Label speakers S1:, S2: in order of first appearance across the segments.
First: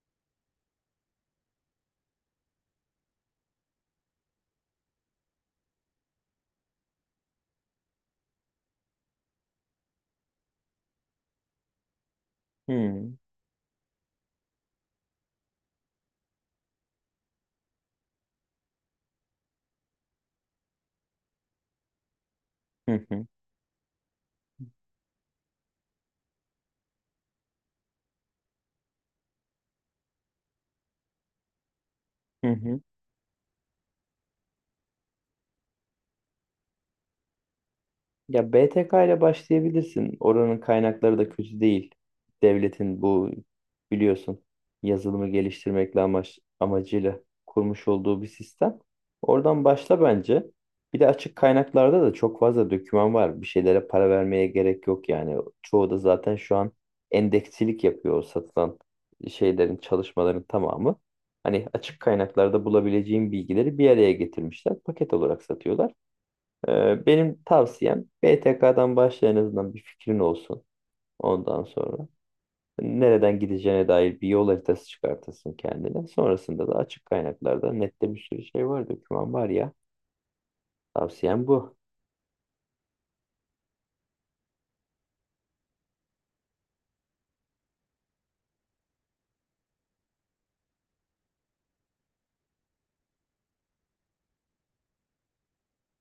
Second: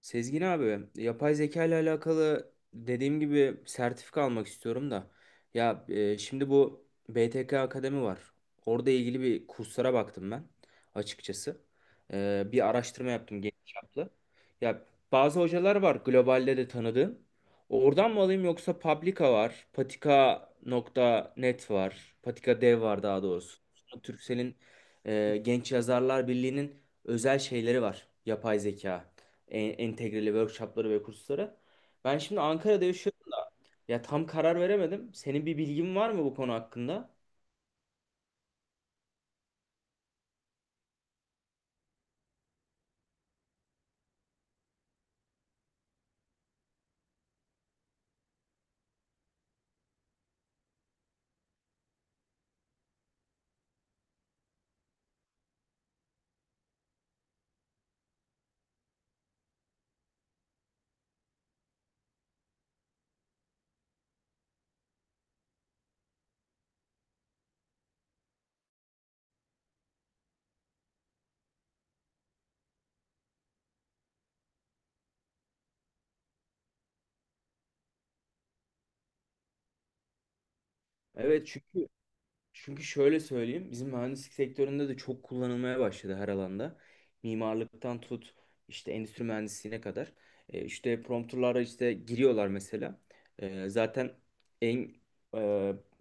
S1: Sezgin abi, yapay zeka ile alakalı, dediğim gibi, sertifika almak istiyorum da. Ya, şimdi bu BTK Akademi var. Orada ilgili bir kurslara baktım ben açıkçası. Bir araştırma
S2: Hmm,
S1: yaptım, geniş çaplı. Ya, bazı hocalar var globalde de tanıdığım. Oradan mı alayım, yoksa Publica var, Patika.net var, Patika Dev var
S2: hı
S1: daha
S2: hı.
S1: doğrusu. Türksel'in, Genç Yazarlar Birliği'nin özel şeyleri var, yapay zeka entegreli workshopları ve kursları. Ben şimdi
S2: Hı hı.
S1: Ankara'da yaşıyorum. Ya, tam karar veremedim. Senin bir bilgin var mı bu konu hakkında?
S2: Ya BTK ile başlayabilirsin. Oranın kaynakları da kötü değil. Devletin bu biliyorsun yazılımı geliştirmekle amacıyla kurmuş olduğu bir sistem. Oradan başla bence. Bir de açık kaynaklarda da çok fazla doküman var. Bir şeylere para vermeye gerek yok yani. Çoğu da zaten şu an endeksilik yapıyor o satılan şeylerin, çalışmaların tamamı. Hani açık kaynaklarda bulabileceğin bilgileri bir araya getirmişler. Paket olarak satıyorlar. Benim tavsiyem BTK'dan başla, en azından bir fikrin olsun ondan sonra. Nereden gideceğine dair bir yol haritası çıkartırsın kendine. Sonrasında da açık kaynaklarda nette bir sürü şey var, doküman var ya. Tavsiyem
S1: Evet.
S2: bu.
S1: Çünkü şöyle söyleyeyim, bizim mühendislik sektöründe de çok kullanılmaya başladı her alanda. Mimarlıktan tut, işte endüstri mühendisliğine kadar. İşte prompterlara işte giriyorlar mesela. Zaten en e,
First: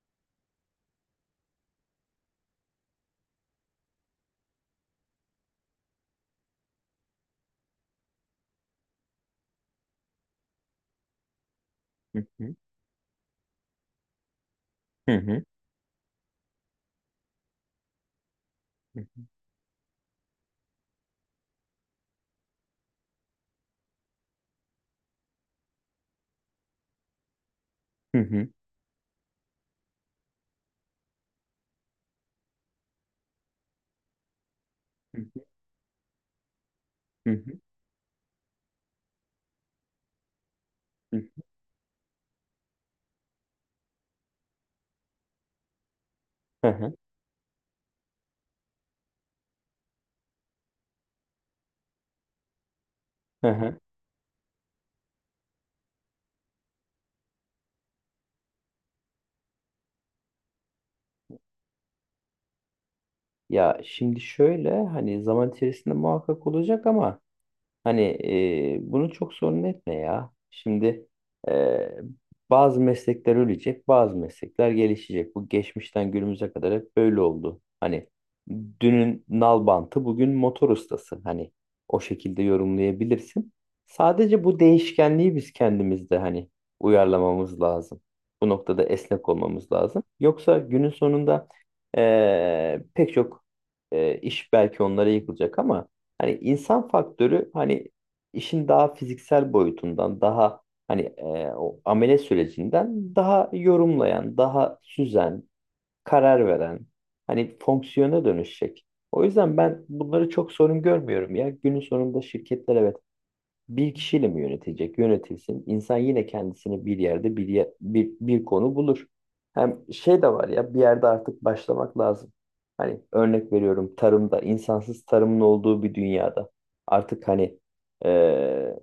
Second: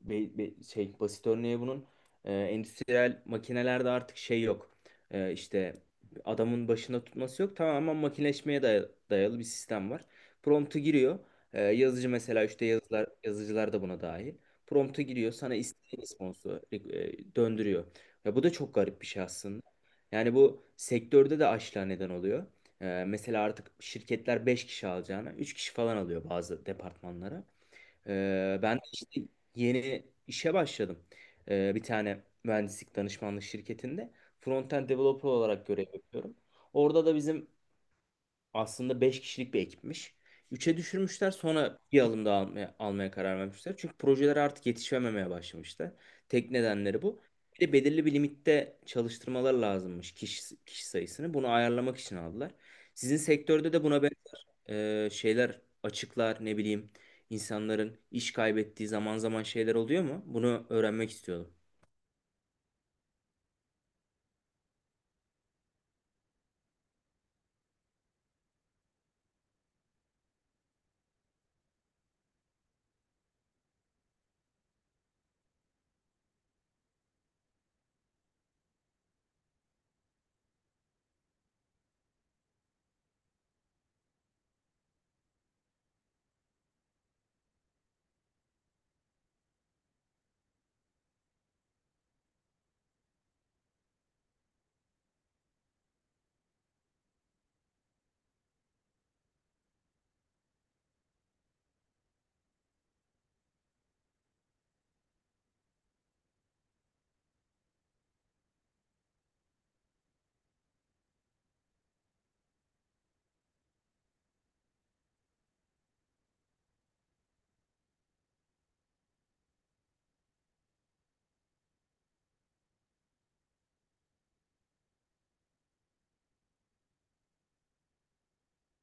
S1: be- be- şey, basit örneği bunun, endüstriyel makinelerde artık şey yok. İşte adamın başında tutması yok. Tamamen makineleşmeye dayalı bir sistem var. Promptu giriyor. Yazıcı
S2: Hı
S1: mesela,
S2: hı,
S1: işte yazılar, yazıcılar da buna dahil. Prompt'a
S2: hı
S1: giriyor,
S2: hı,
S1: sana istediğin responsu döndürüyor. Ya, bu da çok garip
S2: hı
S1: bir şey aslında. Yani bu sektörde de açlığa neden oluyor. Mesela artık şirketler 5 kişi alacağına 3 kişi falan alıyor bazı departmanlara.
S2: hı, hı hı,
S1: Ben de işte yeni işe başladım. Bir tane mühendislik danışmanlık şirketinde frontend developer olarak görev yapıyorum. Orada da
S2: hı
S1: bizim
S2: hı,
S1: aslında 5 kişilik bir ekipmiş. Üç'e düşürmüşler, sonra bir alım daha almaya karar vermişler. Çünkü projeler artık yetişememeye başlamıştı. Tek
S2: hı hı,
S1: nedenleri bu. Bir de belirli bir limitte çalıştırmalar lazımmış kişi sayısını. Bunu ayarlamak için aldılar. Sizin
S2: hı
S1: sektörde
S2: hı.
S1: de buna benzer şeyler açıklar, ne bileyim, insanların iş kaybettiği zaman zaman şeyler oluyor mu? Bunu öğrenmek istiyordum.
S2: Ya şimdi şöyle, hani zaman içerisinde muhakkak olacak ama hani bunu çok sorun etme ya. Şimdi e, bazı meslekler ölecek, bazı meslekler gelişecek. Bu geçmişten günümüze kadar hep böyle oldu. Hani dünün nalbantı bugün motor ustası. Hani o şekilde yorumlayabilirsin. Sadece bu değişkenliği biz kendimizde hani uyarlamamız lazım. Bu noktada esnek olmamız lazım. Yoksa günün sonunda pek çok iş belki onlara yıkılacak ama hani insan faktörü, hani işin daha fiziksel boyutundan daha hani o amele sürecinden daha yorumlayan, daha süzen, karar veren hani fonksiyona dönüşecek. O yüzden ben bunları çok sorun görmüyorum ya. Günün sonunda şirketler, evet, bir kişiyle mi yönetecek? Yönetilsin. İnsan yine kendisini bir yerde bir konu bulur. Hem şey de var ya, bir yerde artık başlamak lazım. Hani örnek veriyorum, tarımda insansız tarımın olduğu bir dünyada artık hani eee,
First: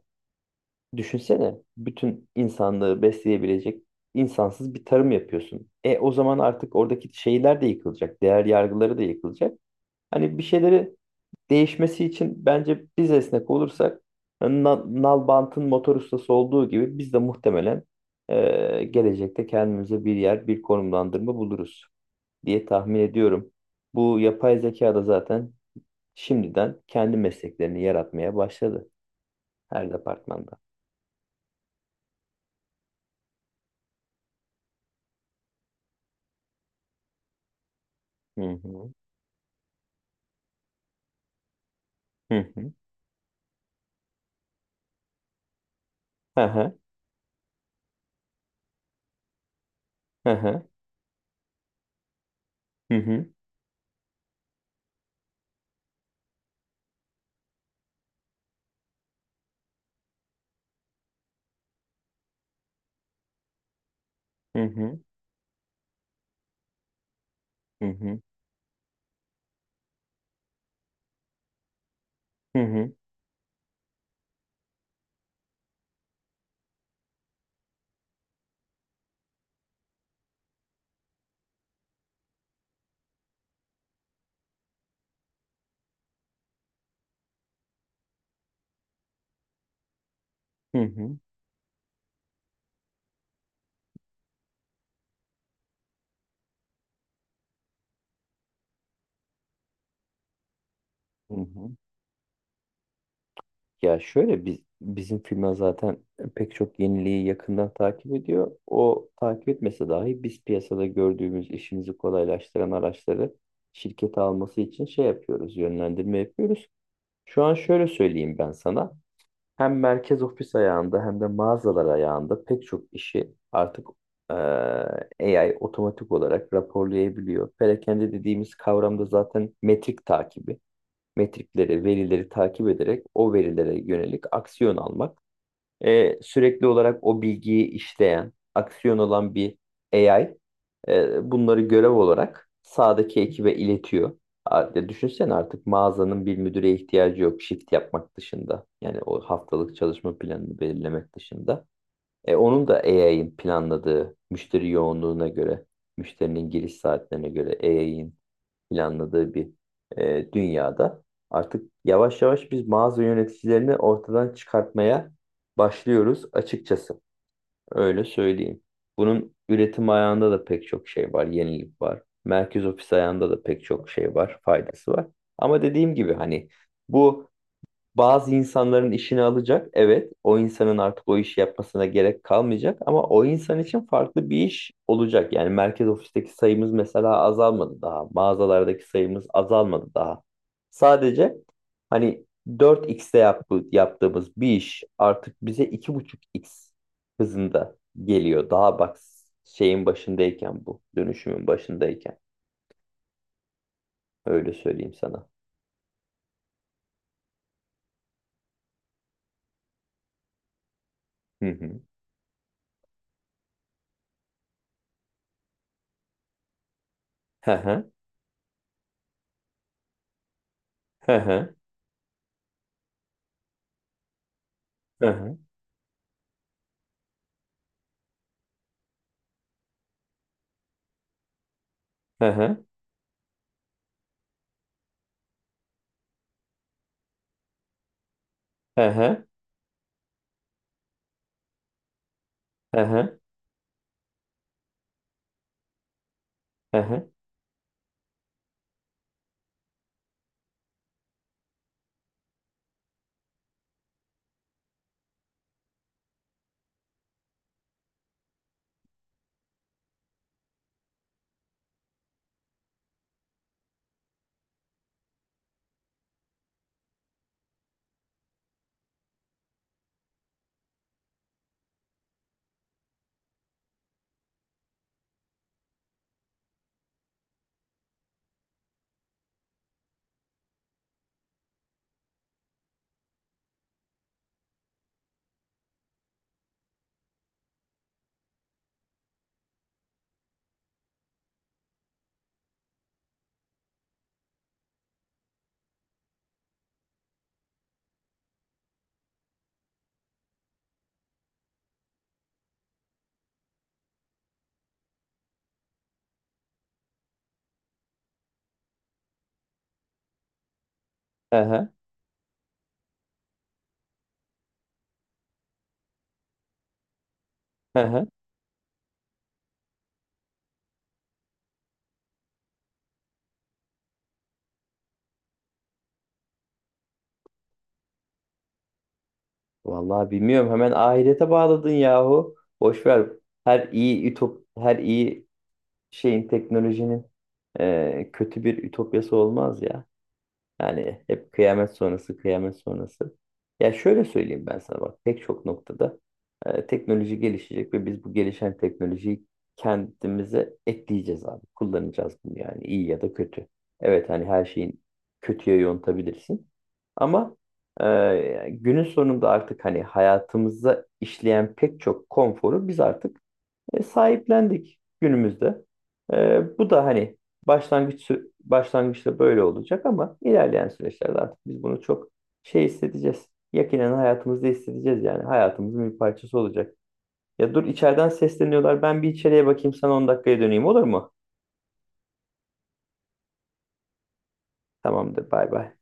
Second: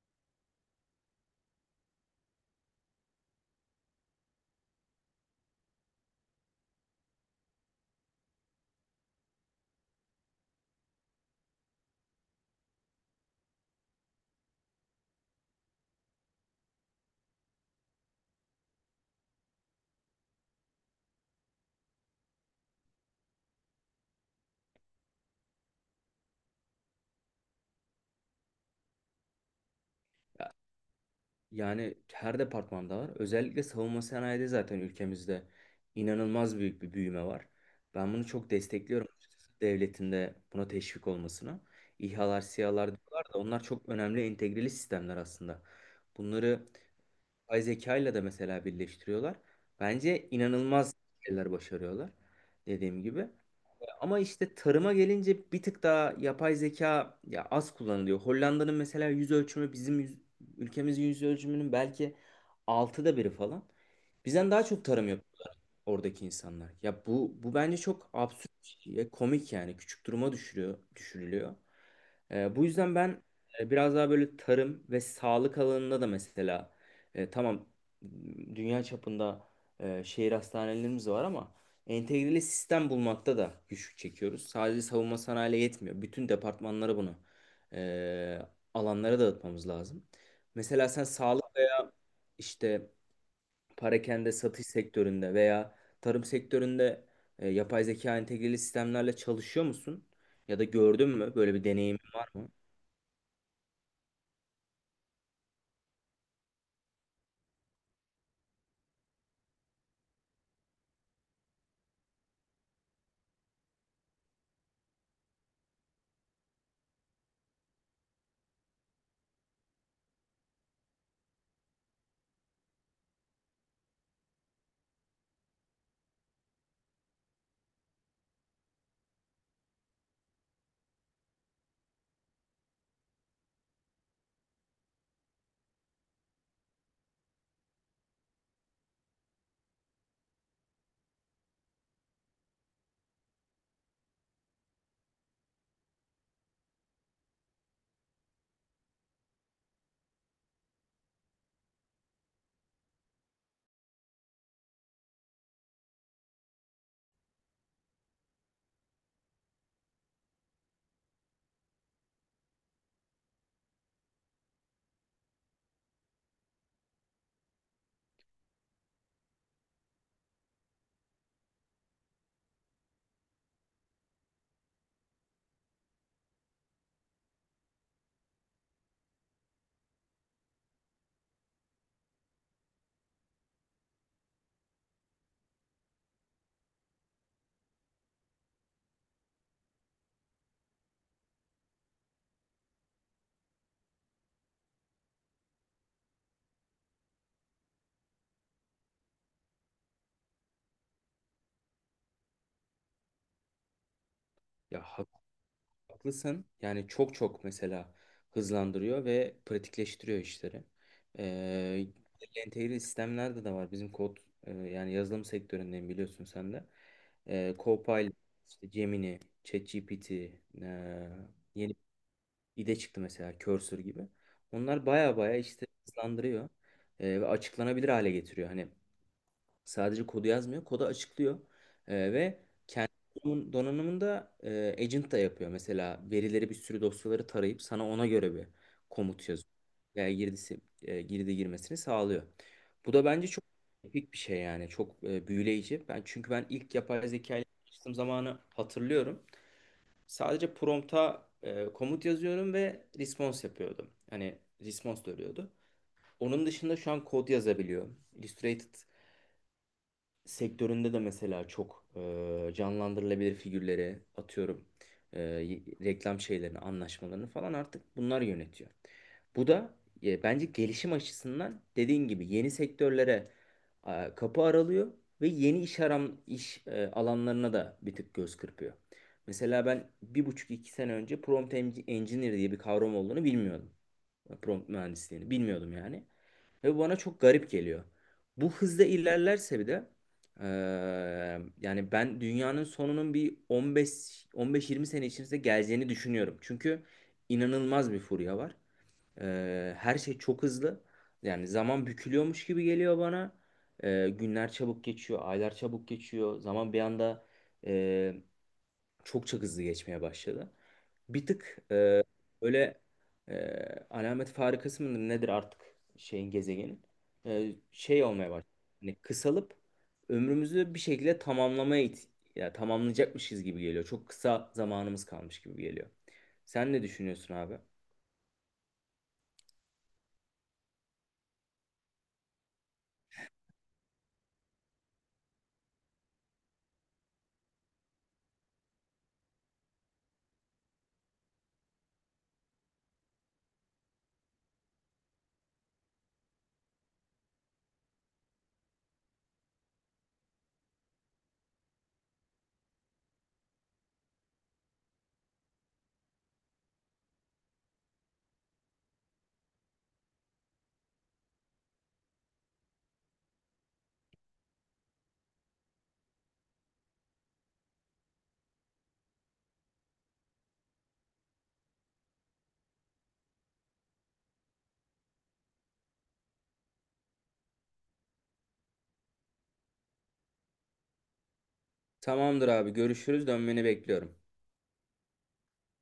S2: düşünsene bütün insanlığı besleyebilecek insansız bir tarım yapıyorsun. E o zaman artık oradaki şeyler de yıkılacak, değer yargıları da yıkılacak. Hani bir şeyleri değişmesi için bence biz esnek olursak, Nalbant'ın motor ustası olduğu gibi biz de muhtemelen gelecekte kendimize bir yer, bir konumlandırma buluruz diye tahmin ediyorum. Bu yapay zeka da zaten şimdiden kendi mesleklerini yaratmaya başladı her departmanda.
S1: Yani her departmanda var. Özellikle savunma sanayide zaten ülkemizde inanılmaz büyük bir büyüme var. Ben bunu
S2: Hı
S1: çok
S2: hı.
S1: destekliyorum açıkçası. Devletin de buna teşvik olmasına.
S2: Hı
S1: İHA'lar,
S2: hı.
S1: SİHA'lar diyorlar da onlar çok önemli entegreli sistemler aslında.
S2: Hı
S1: Bunları
S2: hı.
S1: yapay zeka ile de mesela birleştiriyorlar. Bence inanılmaz şeyler başarıyorlar,
S2: Hı
S1: dediğim gibi.
S2: hı.
S1: Ama işte tarıma gelince bir tık daha yapay zeka ya az kullanılıyor. Hollanda'nın mesela yüz ölçümü bizim ülkemizin yüz ölçümünün belki altıda biri falan. Bizden
S2: Hı
S1: daha çok
S2: hı.
S1: tarım yapıyor oradaki insanlar. Ya, bu bence
S2: Hı
S1: çok
S2: hı.
S1: absürt ve komik, yani küçük duruma düşürüyor, düşürülüyor.
S2: Hı
S1: Bu
S2: hı.
S1: yüzden ben, biraz daha böyle tarım ve sağlık alanında da mesela, tamam, dünya çapında şehir hastanelerimiz var ama entegreli sistem bulmakta da güçlük çekiyoruz. Sadece savunma sanayiyle yetmiyor. Bütün departmanlara bunu, e, alanlara dağıtmamız lazım.
S2: Hı
S1: Mesela sen
S2: hı.
S1: sağlık, işte parakende satış sektöründe veya tarım sektöründe yapay zeka entegreli sistemlerle çalışıyor musun? Ya da gördün
S2: Hı
S1: mü?
S2: hı.
S1: Böyle
S2: Hı
S1: bir
S2: hı.
S1: deneyimin var mı?
S2: Ya şöyle, bizim firma zaten pek çok yeniliği yakından takip ediyor. O takip etmese dahi biz piyasada gördüğümüz işimizi kolaylaştıran araçları şirkete alması için şey yapıyoruz, yönlendirme yapıyoruz. Şu an şöyle söyleyeyim ben sana. Hem merkez ofis ayağında hem de mağazalar ayağında pek çok işi artık eee, AI otomatik olarak raporlayabiliyor. Perakende dediğimiz kavramda zaten metrikleri, verileri takip ederek o verilere yönelik aksiyon almak. E, sürekli olarak o bilgiyi işleyen, aksiyon olan bir AI bunları görev olarak sağdaki ekibe iletiyor. A- Düşünsene, artık mağazanın bir müdüre ihtiyacı yok shift yapmak dışında. Yani o haftalık çalışma planını belirlemek dışında. E, onun da AI'ın planladığı müşteri yoğunluğuna göre, müşterinin giriş saatlerine göre AI'ın planladığı bir dünyada artık yavaş yavaş biz mağaza yöneticilerini ortadan çıkartmaya başlıyoruz açıkçası. Öyle söyleyeyim. Bunun üretim ayağında da pek çok şey var, yenilik var. Merkez ofis ayağında da pek çok şey var, faydası var. Ama dediğim gibi hani bu bazı insanların işini alacak. Evet, o insanın artık o işi yapmasına gerek kalmayacak ama o insan için farklı bir iş olacak. Yani merkez ofisteki sayımız mesela azalmadı daha. Mağazalardaki sayımız azalmadı daha. Sadece hani dört xte yaptığımız bir iş artık bize iki buçuk x hızında geliyor. Daha bak şeyin başındayken bu, dönüşümün başındayken. Öyle
S1: Ya,
S2: söyleyeyim
S1: hak-
S2: sana.
S1: haklısın. Yani çok çok mesela hızlandırıyor ve pratikleştiriyor işleri.
S2: Hı hı.
S1: Ee, Entegreli sistemlerde de var. Bizim kod, yani yazılım sektöründeyim, biliyorsun sen de.
S2: Hı hı.
S1: Copilot, işte Gemini, ChatGPT,
S2: Hı hı.
S1: yeni bir de çıktı mesela Cursor gibi. Onlar
S2: Hı
S1: baya baya
S2: hı.
S1: işte hızlandırıyor ve açıklanabilir hale getiriyor. Hani sadece kodu yazmıyor, kodu açıklıyor.
S2: Hı
S1: Ve
S2: hı.
S1: kendi donanımında agent da yapıyor. Mesela verileri, bir sürü dosyaları tarayıp sana ona göre bir
S2: Hı hı.
S1: komut yazıyor. Yani girdi girmesini sağlıyor.
S2: Hı
S1: Bu da
S2: hı,
S1: bence çok epik bir şey, yani çok büyüleyici. Çünkü ben ilk
S2: hı
S1: yapay
S2: hı,
S1: zeka ile çalıştığım zamanı hatırlıyorum. Sadece prompta komut yazıyorum ve response yapıyordum. Hani response dönüyordu. Onun dışında şu an kod yazabiliyorum. Illustrated sektöründe de mesela çok canlandırılabilir figürleri atıyorum, reklam şeylerini, anlaşmalarını falan artık bunlar yönetiyor. Bu da, bence gelişim açısından, dediğin gibi, yeni sektörlere kapı aralıyor ve yeni iş alanlarına da bir tık göz kırpıyor. Mesela ben 1,5-2 sene önce prompt engineer diye bir kavram olduğunu bilmiyordum, prompt mühendisliğini bilmiyordum yani. Ve bu bana çok garip geliyor. Bu hızda ilerlerse bir de eee, yani, ben dünyanın sonunun bir 15 15-20 sene içerisinde geleceğini düşünüyorum. Çünkü inanılmaz bir furya var. Her şey çok hızlı. Yani zaman bükülüyormuş gibi geliyor bana. Günler çabuk geçiyor, aylar çabuk geçiyor. Zaman bir anda eee, çok çok hızlı geçmeye başladı. Bir
S2: hı
S1: tık
S2: hı,
S1: böyle, e, alamet farikası mıdır nedir artık, şeyin, gezegenin
S2: hı
S1: şey
S2: hı.
S1: olmaya başladı. Hani kısalıp ömrümüzü bir şekilde tamamlamaya ya, tamamlayacakmışız gibi geliyor. Çok kısa zamanımız kalmış gibi geliyor. Sen ne düşünüyorsun abi?
S2: Vallahi bilmiyorum. Hemen ahirete bağladın yahu. Boş ver. Her iyi teknolojinin kötü bir ütopyası olmaz ya. Yani hep kıyamet sonrası, kıyamet sonrası. Ya şöyle söyleyeyim ben sana bak, pek çok noktada teknoloji gelişecek ve biz bu gelişen teknolojiyi kendimize ekleyeceğiz abi. Kullanacağız bunu yani, iyi ya da kötü. Evet hani her şeyin kötüye yontabilirsin. Ama günün sonunda artık hani hayatımıza işleyen pek çok konforu biz artık sahiplendik günümüzde. E, bu da hani başlangıçta böyle olacak ama ilerleyen süreçlerde artık biz bunu çok şey hissedeceğiz. Yakinen hayatımızda hissedeceğiz, yani hayatımızın bir parçası olacak. Ya dur, içeriden sesleniyorlar. Ben bir içeriye bakayım, sana 10 dakikaya döneyim, olur mu?
S1: Tamamdır abi, görüşürüz, dönmeni bekliyorum.
S2: Tamamdır, bay bay.